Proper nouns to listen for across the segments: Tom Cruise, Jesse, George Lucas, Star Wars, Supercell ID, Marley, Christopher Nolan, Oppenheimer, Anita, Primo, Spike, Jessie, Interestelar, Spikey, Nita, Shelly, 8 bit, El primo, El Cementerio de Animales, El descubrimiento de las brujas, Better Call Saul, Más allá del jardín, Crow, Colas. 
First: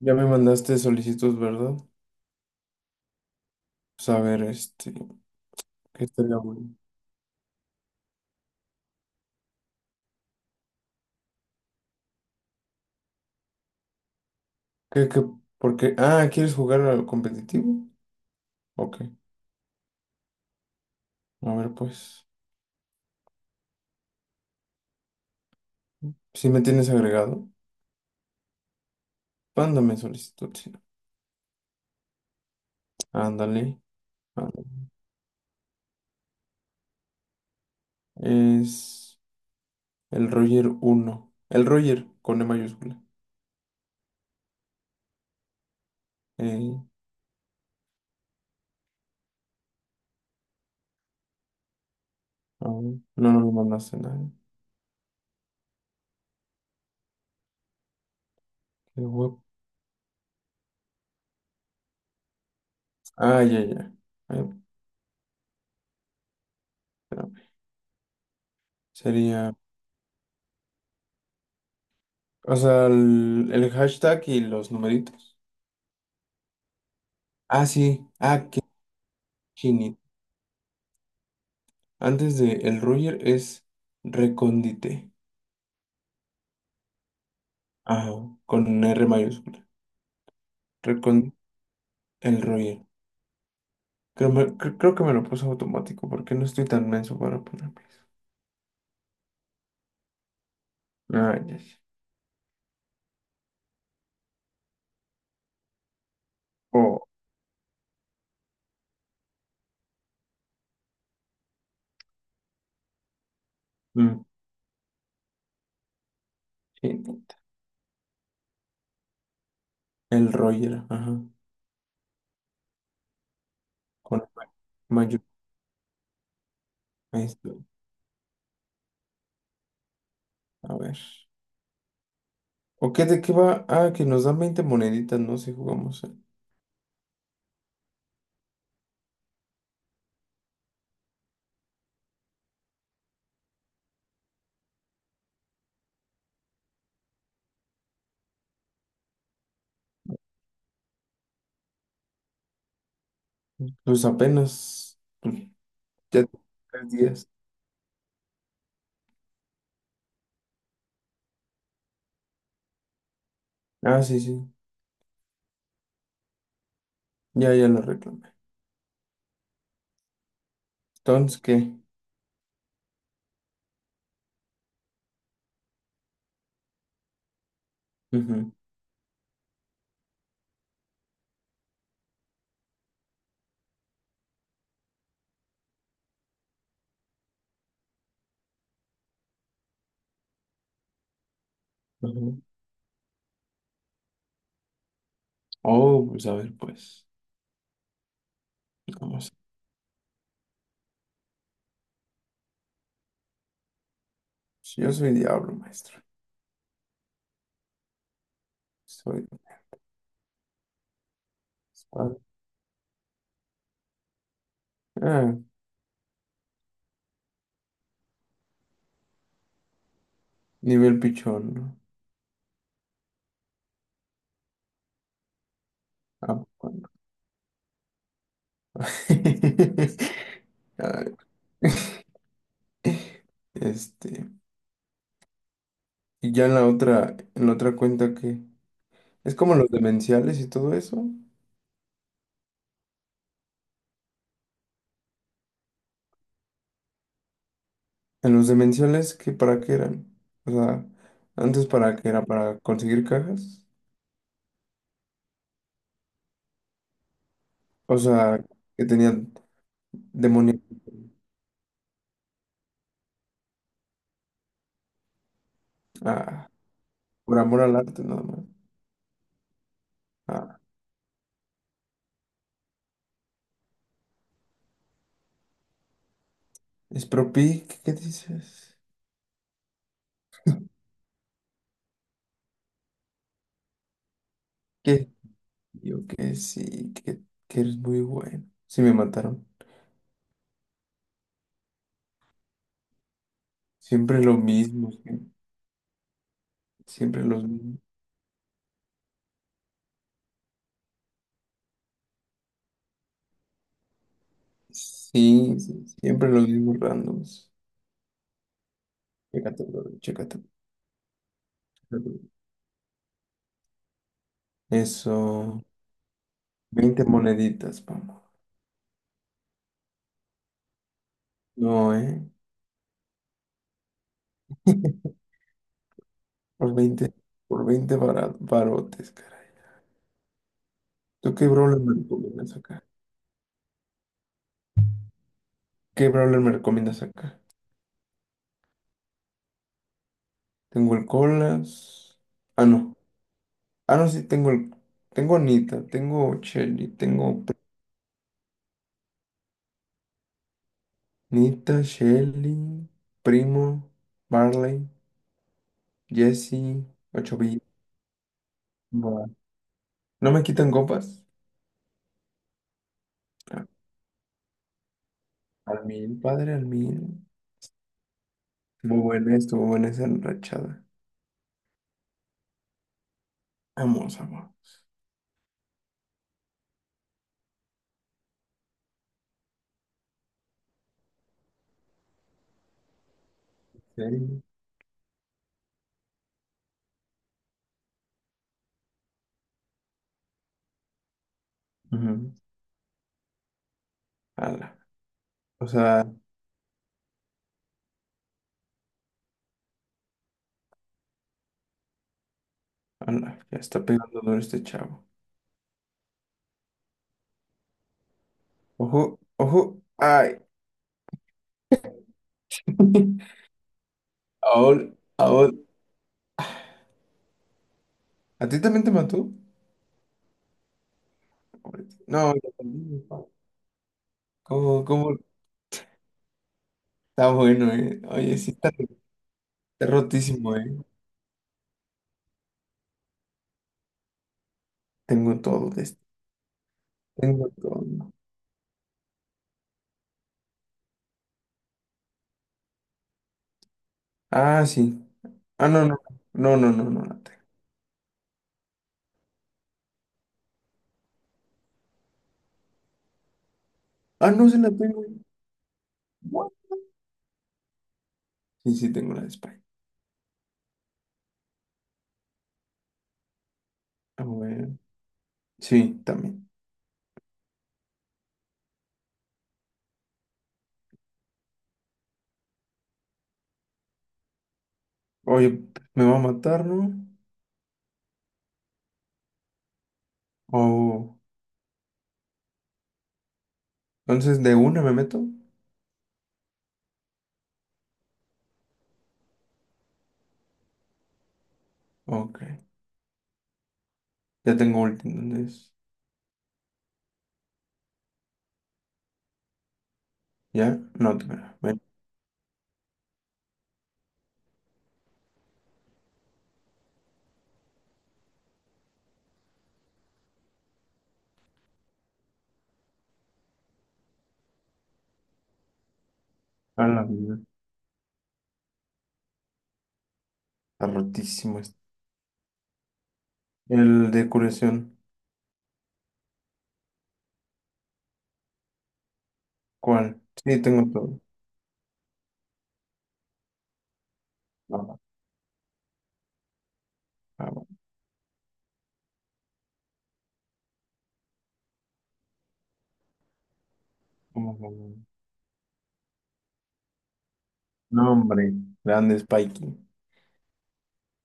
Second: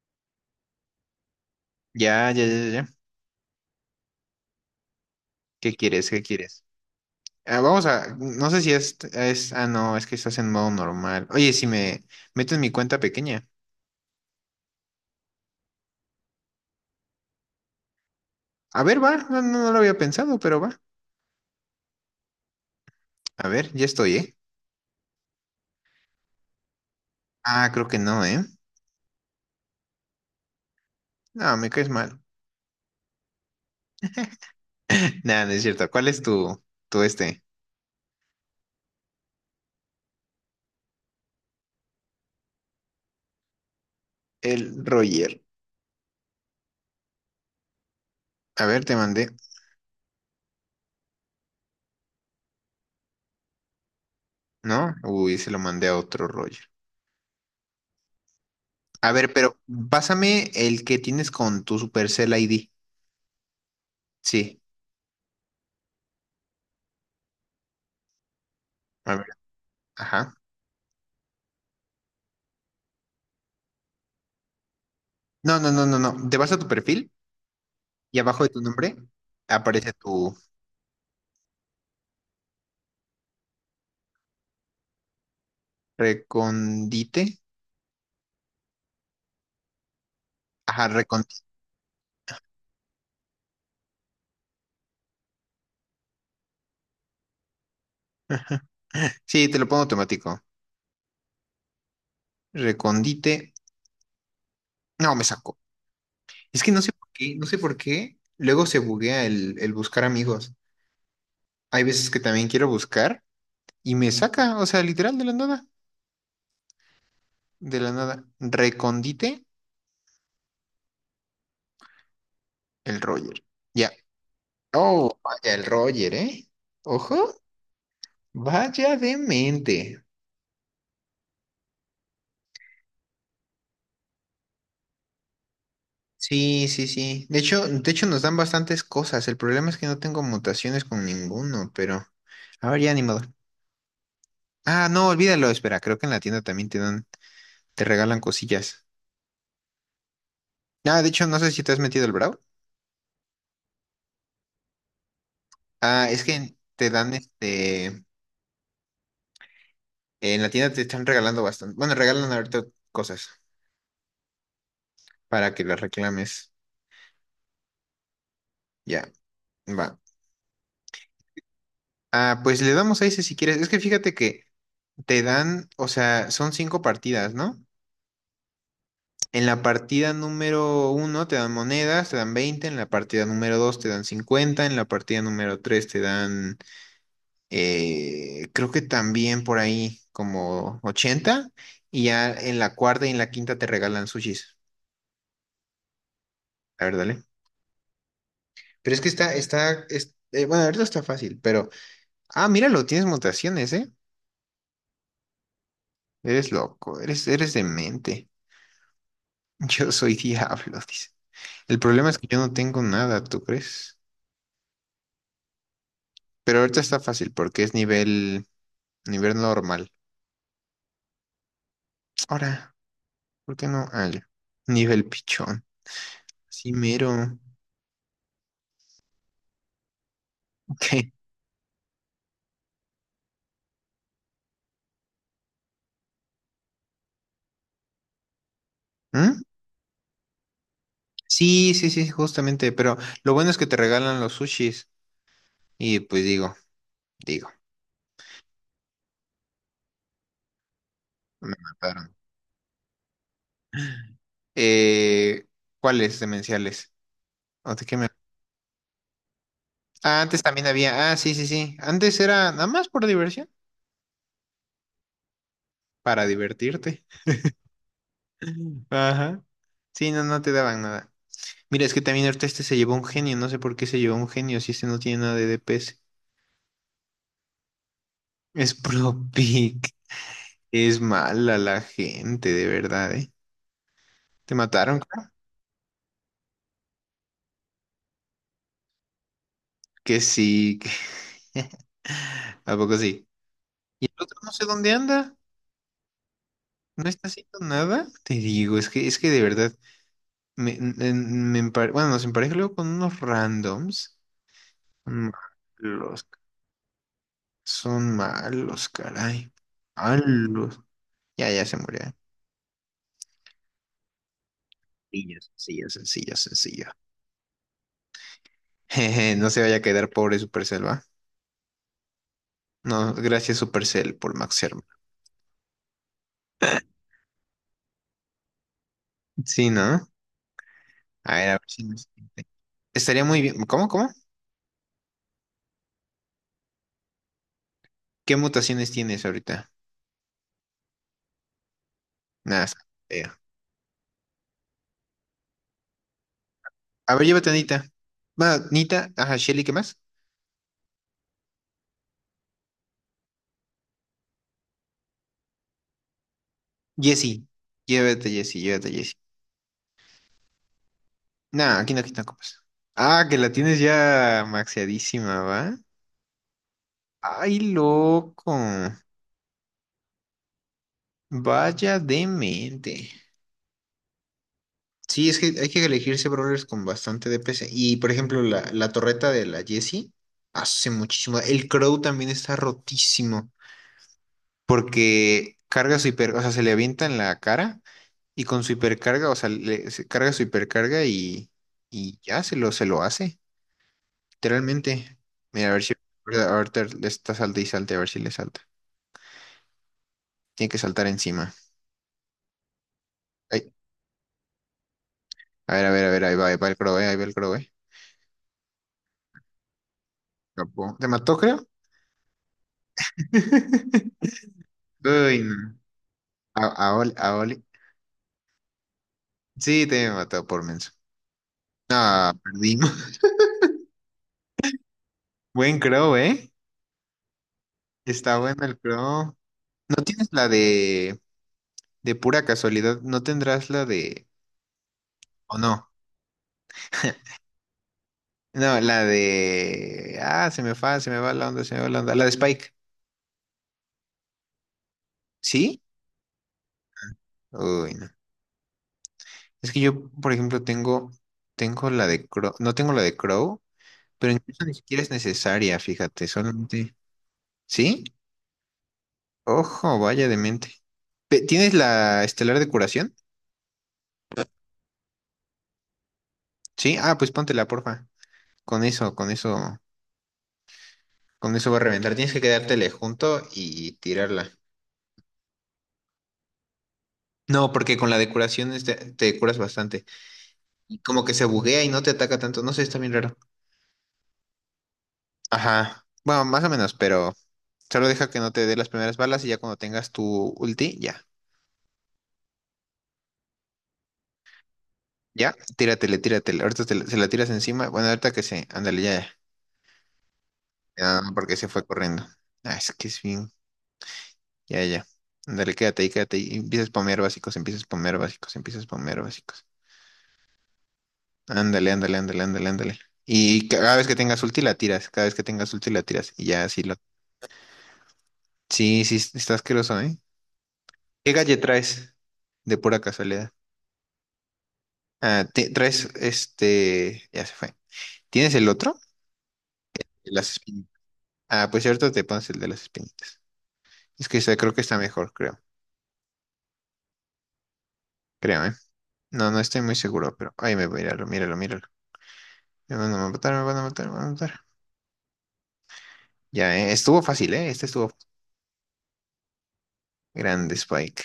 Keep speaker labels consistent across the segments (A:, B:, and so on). A: Ya me mandaste solicitud, ¿verdad?
B: Ya, ya, ya, ya, ya.
A: Pues a ver,
B: ¿Qué
A: ¿qué
B: quieres? ¿Qué
A: estaría
B: quieres?
A: bueno?
B: Ah, no sé si es, no, es que estás en modo normal. Oye, si me meto en mi cuenta pequeña.
A: ¿Qué, qué, por qué? Ah, ¿quieres jugar al competitivo?
B: A ver,
A: Ok,
B: va, no, no, no lo había pensado, pero va.
A: a ver, pues,
B: A ver, ya estoy, ¿eh?
A: si me tienes agregado,
B: Ah, creo que no, ¿eh?
A: mándame solicitud, sí.
B: No, me caes mal.
A: Ándale, ándale.
B: Nada, no es cierto. ¿Cuál es tu este?
A: Es el Roger uno el Roger con E mayúscula.
B: El Roger.
A: Eh,
B: A ver, te mandé,
A: a ver, no, no me mandaste nada.
B: ¿no? Uy, se lo mandé a otro Roger.
A: Qué
B: A ver,
A: guapo.
B: pero pásame el que tienes con tu Supercell ID.
A: Ah, ya, ya. A ver,
B: Sí.
A: espérame.
B: A ver,
A: Sería,
B: ajá.
A: o sea, el hashtag y los numeritos.
B: No, no, no, no, no. ¿Te vas a tu perfil?
A: Ah, sí,
B: Y abajo
A: ah,
B: de tu
A: qué
B: nombre aparece tu
A: antes de el Roger es recóndite.
B: recondite.
A: Ajá, con R mayúscula.
B: Ajá,
A: Recon
B: recondite.
A: El Roger. Creo que me lo puso automático porque no estoy tan menso para ponerlo.
B: Sí, te lo pongo automático.
A: Ah, ya, ya.
B: Recondite. No, me sacó. Es que no sé
A: Oh,
B: por qué, no sé por qué. Luego se buguea el buscar amigos. Hay veces que también quiero buscar y me
A: mm,
B: saca, o sea, literal de la nada.
A: sí,
B: De la nada. Recondite
A: el Roger, ajá.
B: el Roger. Ya.
A: Con
B: Oh,
A: mayúscula.
B: vaya el Roger, ¿eh?
A: Ahí
B: Ojo,
A: está.
B: vaya demente.
A: A ver. ¿O qué de qué va? Ah, que nos dan 20 moneditas, ¿no? Si jugamos.
B: Sí, sí, sí. De hecho nos dan bastantes cosas. El problema es que no tengo mutaciones con ninguno, pero a ver, ya ni modo. Ah, no, olvídalo, espera, creo que en la tienda también te regalan cosillas. Ah, de hecho, no sé si te has metido el Brawl.
A: Pues apenas.
B: Ah, es
A: Pues, ya
B: que
A: tres
B: te dan
A: días.
B: en la tienda te están regalando bastante. Bueno, regalan ahorita cosas
A: Ah, sí, sí.
B: para que las reclames.
A: Ya, ya lo reclamé.
B: Ya, va.
A: Entonces, ¿qué?
B: Ah, pues le damos a ese si quieres. Es que fíjate que te dan, o sea, son cinco partidas, ¿no?
A: Ujú,
B: En la partida número uno te dan monedas, te dan 20. En la partida número 2 te dan 50. En la partida número 3 te dan, creo que también por ahí como 80. Y ya
A: ujú.
B: en la cuarta y en la quinta te regalan sushis.
A: Oh, pues a ver,
B: A ver,
A: pues.
B: dale. Pero es que
A: Vamos.
B: está, bueno, ahorita está fácil, pero, ah, míralo, tienes mutaciones, ¿eh?
A: Yo soy diablo, maestro.
B: Eres loco, eres demente.
A: Soy
B: Yo soy diablo, dice. El problema
A: espada.
B: es que yo no tengo nada, ¿tú crees?
A: Ah,
B: Pero ahorita está fácil porque es nivel. Nivel normal.
A: nivel pichón, ¿no?
B: Ahora, ¿por qué no? Ah, ya. Nivel pichón.
A: Ah,
B: Sí,
A: bueno.
B: mero. Ok.
A: Ah, Este. Y ya en la otra cuenta que. Es
B: ¿Mm?
A: como los demenciales y todo eso.
B: Sí, sí, sí, justamente. Pero lo bueno es que te regalan los sushis. Y pues digo,
A: En los demenciales, ¿qué para qué eran? O sea,
B: me
A: antes para qué
B: mataron.
A: era para conseguir cajas.
B: Eh, ¿Cuáles demenciales? ¿O de qué
A: O
B: me?
A: sea, que tenían
B: Ah, antes
A: demonios.
B: también había. Ah, sí, sí, sí. Antes era nada más por diversión. Para
A: Ah,
B: divertirte.
A: por amor al arte, nada más.
B: Ajá. Sí, no, no te
A: Ah,
B: daban nada. Mira, es que también ahorita este se llevó un genio. No sé por qué se llevó un genio si este no tiene nada de DPS.
A: ¿qué
B: Es
A: dices?
B: puro pic. Es mala la gente, de verdad, ¿eh? ¿Te mataron,
A: Que
B: creo?
A: yo que sí, que eres muy bueno. Sí, me mataron.
B: Que sí. Que. ¿A poco sí? Y el
A: Siempre lo
B: otro no sé
A: mismo,
B: dónde anda. No
A: siempre
B: está
A: los
B: haciendo
A: mismos.
B: nada. Te digo, es que de verdad, bueno, nos empareja luego con unos randoms. Son
A: Sí, sí,
B: malos,
A: siempre los mismos randoms.
B: son malos, caray.
A: Chécate, bro, chécate.
B: Malos. Ya, ya se murió, ¿eh? Sencillo,
A: Eso.
B: sencillo, sencillo, sencillo.
A: 20 moneditas, vamos.
B: Jeje, no se vaya a quedar pobre Supercell, ¿va?
A: No, ¿eh?
B: No, gracias Supercell por Max.
A: Por 20, por veinte barotes, caray.
B: Sí, ¿no?
A: ¿Tú qué
B: A ver
A: brawler
B: si
A: me
B: nos...
A: recomiendas acá?
B: Estaría muy bien. ¿Cómo, cómo?
A: ¿Qué brawler me recomiendas acá?
B: ¿Qué mutaciones tienes ahorita?
A: Tengo el Colas.
B: Nada,
A: Ah,
B: está
A: no.
B: feo.
A: Ah, no, sí, tengo el... Tengo Anita, tengo Shelly,
B: A ver,
A: tengo
B: llévate a Nita. Va, Nita, ajá, Shelly, ¿qué más?
A: Nita, Shelly, Primo, Marley, Jesse, 8
B: Jessie.
A: bit.
B: Llévate, a Jessie, llévate, a Jessie.
A: Buah. No me quitan copas.
B: Nah, aquí no copas. Ah, que la
A: Ah,
B: tienes ya maxeadísima, ¿va?
A: al mil, padre, al mil.
B: Ay, loco.
A: Muy buena, estuvo buena esa enrachada.
B: Vaya demente.
A: Vamos, amor.
B: Sí, es que hay que elegirse brawlers con bastante DPS. Y, por ejemplo, la torreta de la Jessie hace muchísimo. El Crow también está rotísimo.
A: Serio.
B: Porque carga su hiper, o sea, se le avienta en la cara, y con su hipercarga, o sea, se carga su hipercarga y
A: Ujú.
B: ya se lo hace,
A: Ala.
B: literalmente.
A: O
B: Mira, a ver si
A: sea,
B: ahorita le está salte y salte, a ver si le salta. Tiene que saltar encima.
A: ala, ya
B: Ay,
A: está pegando duro este chavo.
B: a ver, a ver, a ver, ahí va el crow, ahí va el crow, eh.
A: Ojo, ojo. Ay.
B: Escapó. ¿Te mató, creo?
A: Aol,
B: Uy, no.
A: Aol.
B: A Oli, a Oli.
A: ¿A ti también te mató?
B: Sí, te mató por menso.
A: Pobrecito.
B: Ah,
A: No, ya
B: perdimos.
A: también. ¿Cómo, cómo?
B: Buen crow, ¿eh?
A: Está bueno, eh. Oye,
B: Está
A: sí,
B: bueno
A: está,
B: el crow.
A: está
B: ¿No tienes la
A: rotísimo, eh.
B: de...? De pura casualidad, ¿no tendrás la de,
A: Tengo
B: o
A: todo de
B: no?
A: este. Tengo todo.
B: No, la de... Ah, se me va la onda, se me va la onda. La de Spike.
A: Ah, sí. Ah,
B: ¿Sí?
A: no, no. No, no, no, no la tengo.
B: Uy, no. Es que yo, por ejemplo, tengo. Tengo la de Crow. No tengo la de Crow,
A: Ah,
B: pero
A: no se
B: incluso
A: la
B: ni
A: tengo.
B: siquiera es necesaria, fíjate,
A: What?
B: solamente. ¿Sí?
A: Sí, sí, tengo la de España.
B: Ojo, vaya de mente. ¿Tienes la estelar de curación?
A: A ver. Sí, también.
B: Sí. Ah, pues póntela, porfa. Con eso, con eso, con eso va a reventar. Tienes que quedártele junto y tirarla.
A: Oye, me va a matar, ¿no?
B: No, porque con la de curación es te curas bastante. Y
A: Oh.
B: como que se buguea y no te ataca tanto. No sé, está bien raro.
A: Entonces, ¿de una me meto?
B: Ajá. Bueno, más o menos, pero solo deja que no te dé las primeras balas y ya cuando tengas tu ulti, ya.
A: Ok. Ya tengo ulti,
B: Ya,
A: entonces.
B: tíratele, tíratele. Ahorita se la tiras encima. Bueno, ahorita que se. Ándale, ya, ya.
A: ¿Ya? No
B: Ya,
A: te
B: no, porque
A: creo.
B: se
A: Ven.
B: fue corriendo. Ah, es que es bien. Ya, ya. Ándale, quédate ahí, quédate ahí. Empiezas a spamear básicos, empiezas a spamear básicos, empiezas a spamear básicos. Ándale, ándale, ándale, ándale, ándale. Y cada vez que tengas ulti la tiras, cada vez que tengas ulti la tiras. Y ya así
A: A
B: lo.
A: la vida.
B: Sí, sí, sí está asqueroso, ¿eh?
A: Está
B: ¿Qué calle
A: rotísimo este.
B: traes? De pura casualidad.
A: El de curación.
B: Ah, traes este. Ya se fue. ¿Tienes el otro? El
A: ¿Cuál?
B: de las
A: Sí, tengo
B: espinitas.
A: todo.
B: Ah, pues cierto, te pones el de las espinitas. Es que ese creo
A: Ah,
B: que
A: va,
B: está mejor, creo.
A: ah, va.
B: Creo, ¿eh? No, no estoy muy seguro, pero, ahí me voy a míralo, míralo, míralo. Me van a matar, me van a matar, me van a
A: Vamos,
B: matar.
A: vamos, vamos.
B: Ya, ¿eh? Estuvo fácil, ¿eh? Este estuvo
A: No, hombre. Grande Spikey.
B: grande, Spike.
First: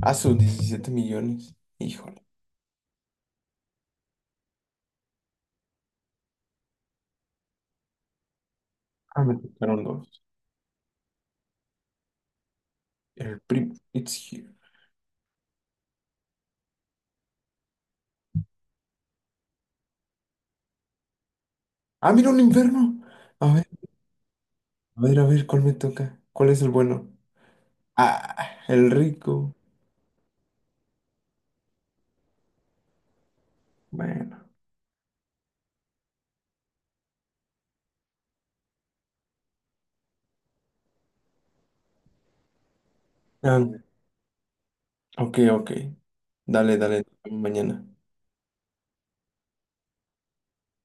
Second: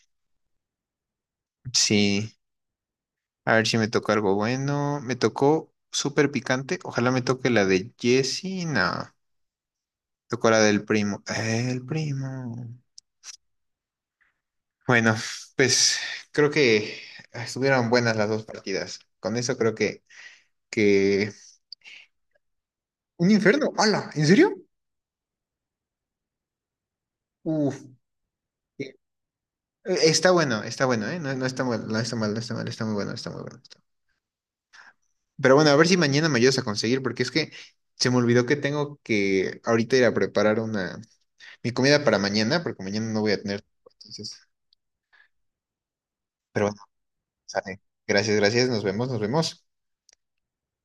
A: Ah, sus 17 millones. Híjole.
B: Sí. A ver si me tocó algo bueno. Me tocó súper picante. Ojalá me toque la de Jesse. No.
A: Ah, me tocaron dos.
B: Tocó la del primo. El primo.
A: El primo It's here.
B: Bueno, pues creo que estuvieron buenas las dos partidas. Con eso creo que...
A: Ah, mira un inferno.
B: ¿Un
A: A ver,
B: infierno? ¡Hala! ¿En serio?
A: a ver, a ver, ¿cuál me toca? ¿Cuál es el bueno?
B: Uf.
A: Ah, el
B: Eh,
A: rico.
B: Está bueno, ¿eh? No, no está mal, no está mal, no está mal, está muy bueno, está muy bueno. Está.
A: Bueno.
B: Pero bueno, a ver si mañana me ayudas a conseguir, porque es que se me olvidó que tengo que ahorita ir a preparar una... mi comida para mañana, porque mañana no voy a tener...
A: Ah,
B: Entonces,
A: ok, ok.
B: pero
A: Dale,
B: bueno,
A: dale,
B: sale.
A: mañana.
B: Gracias, gracias, nos vemos, nos vemos.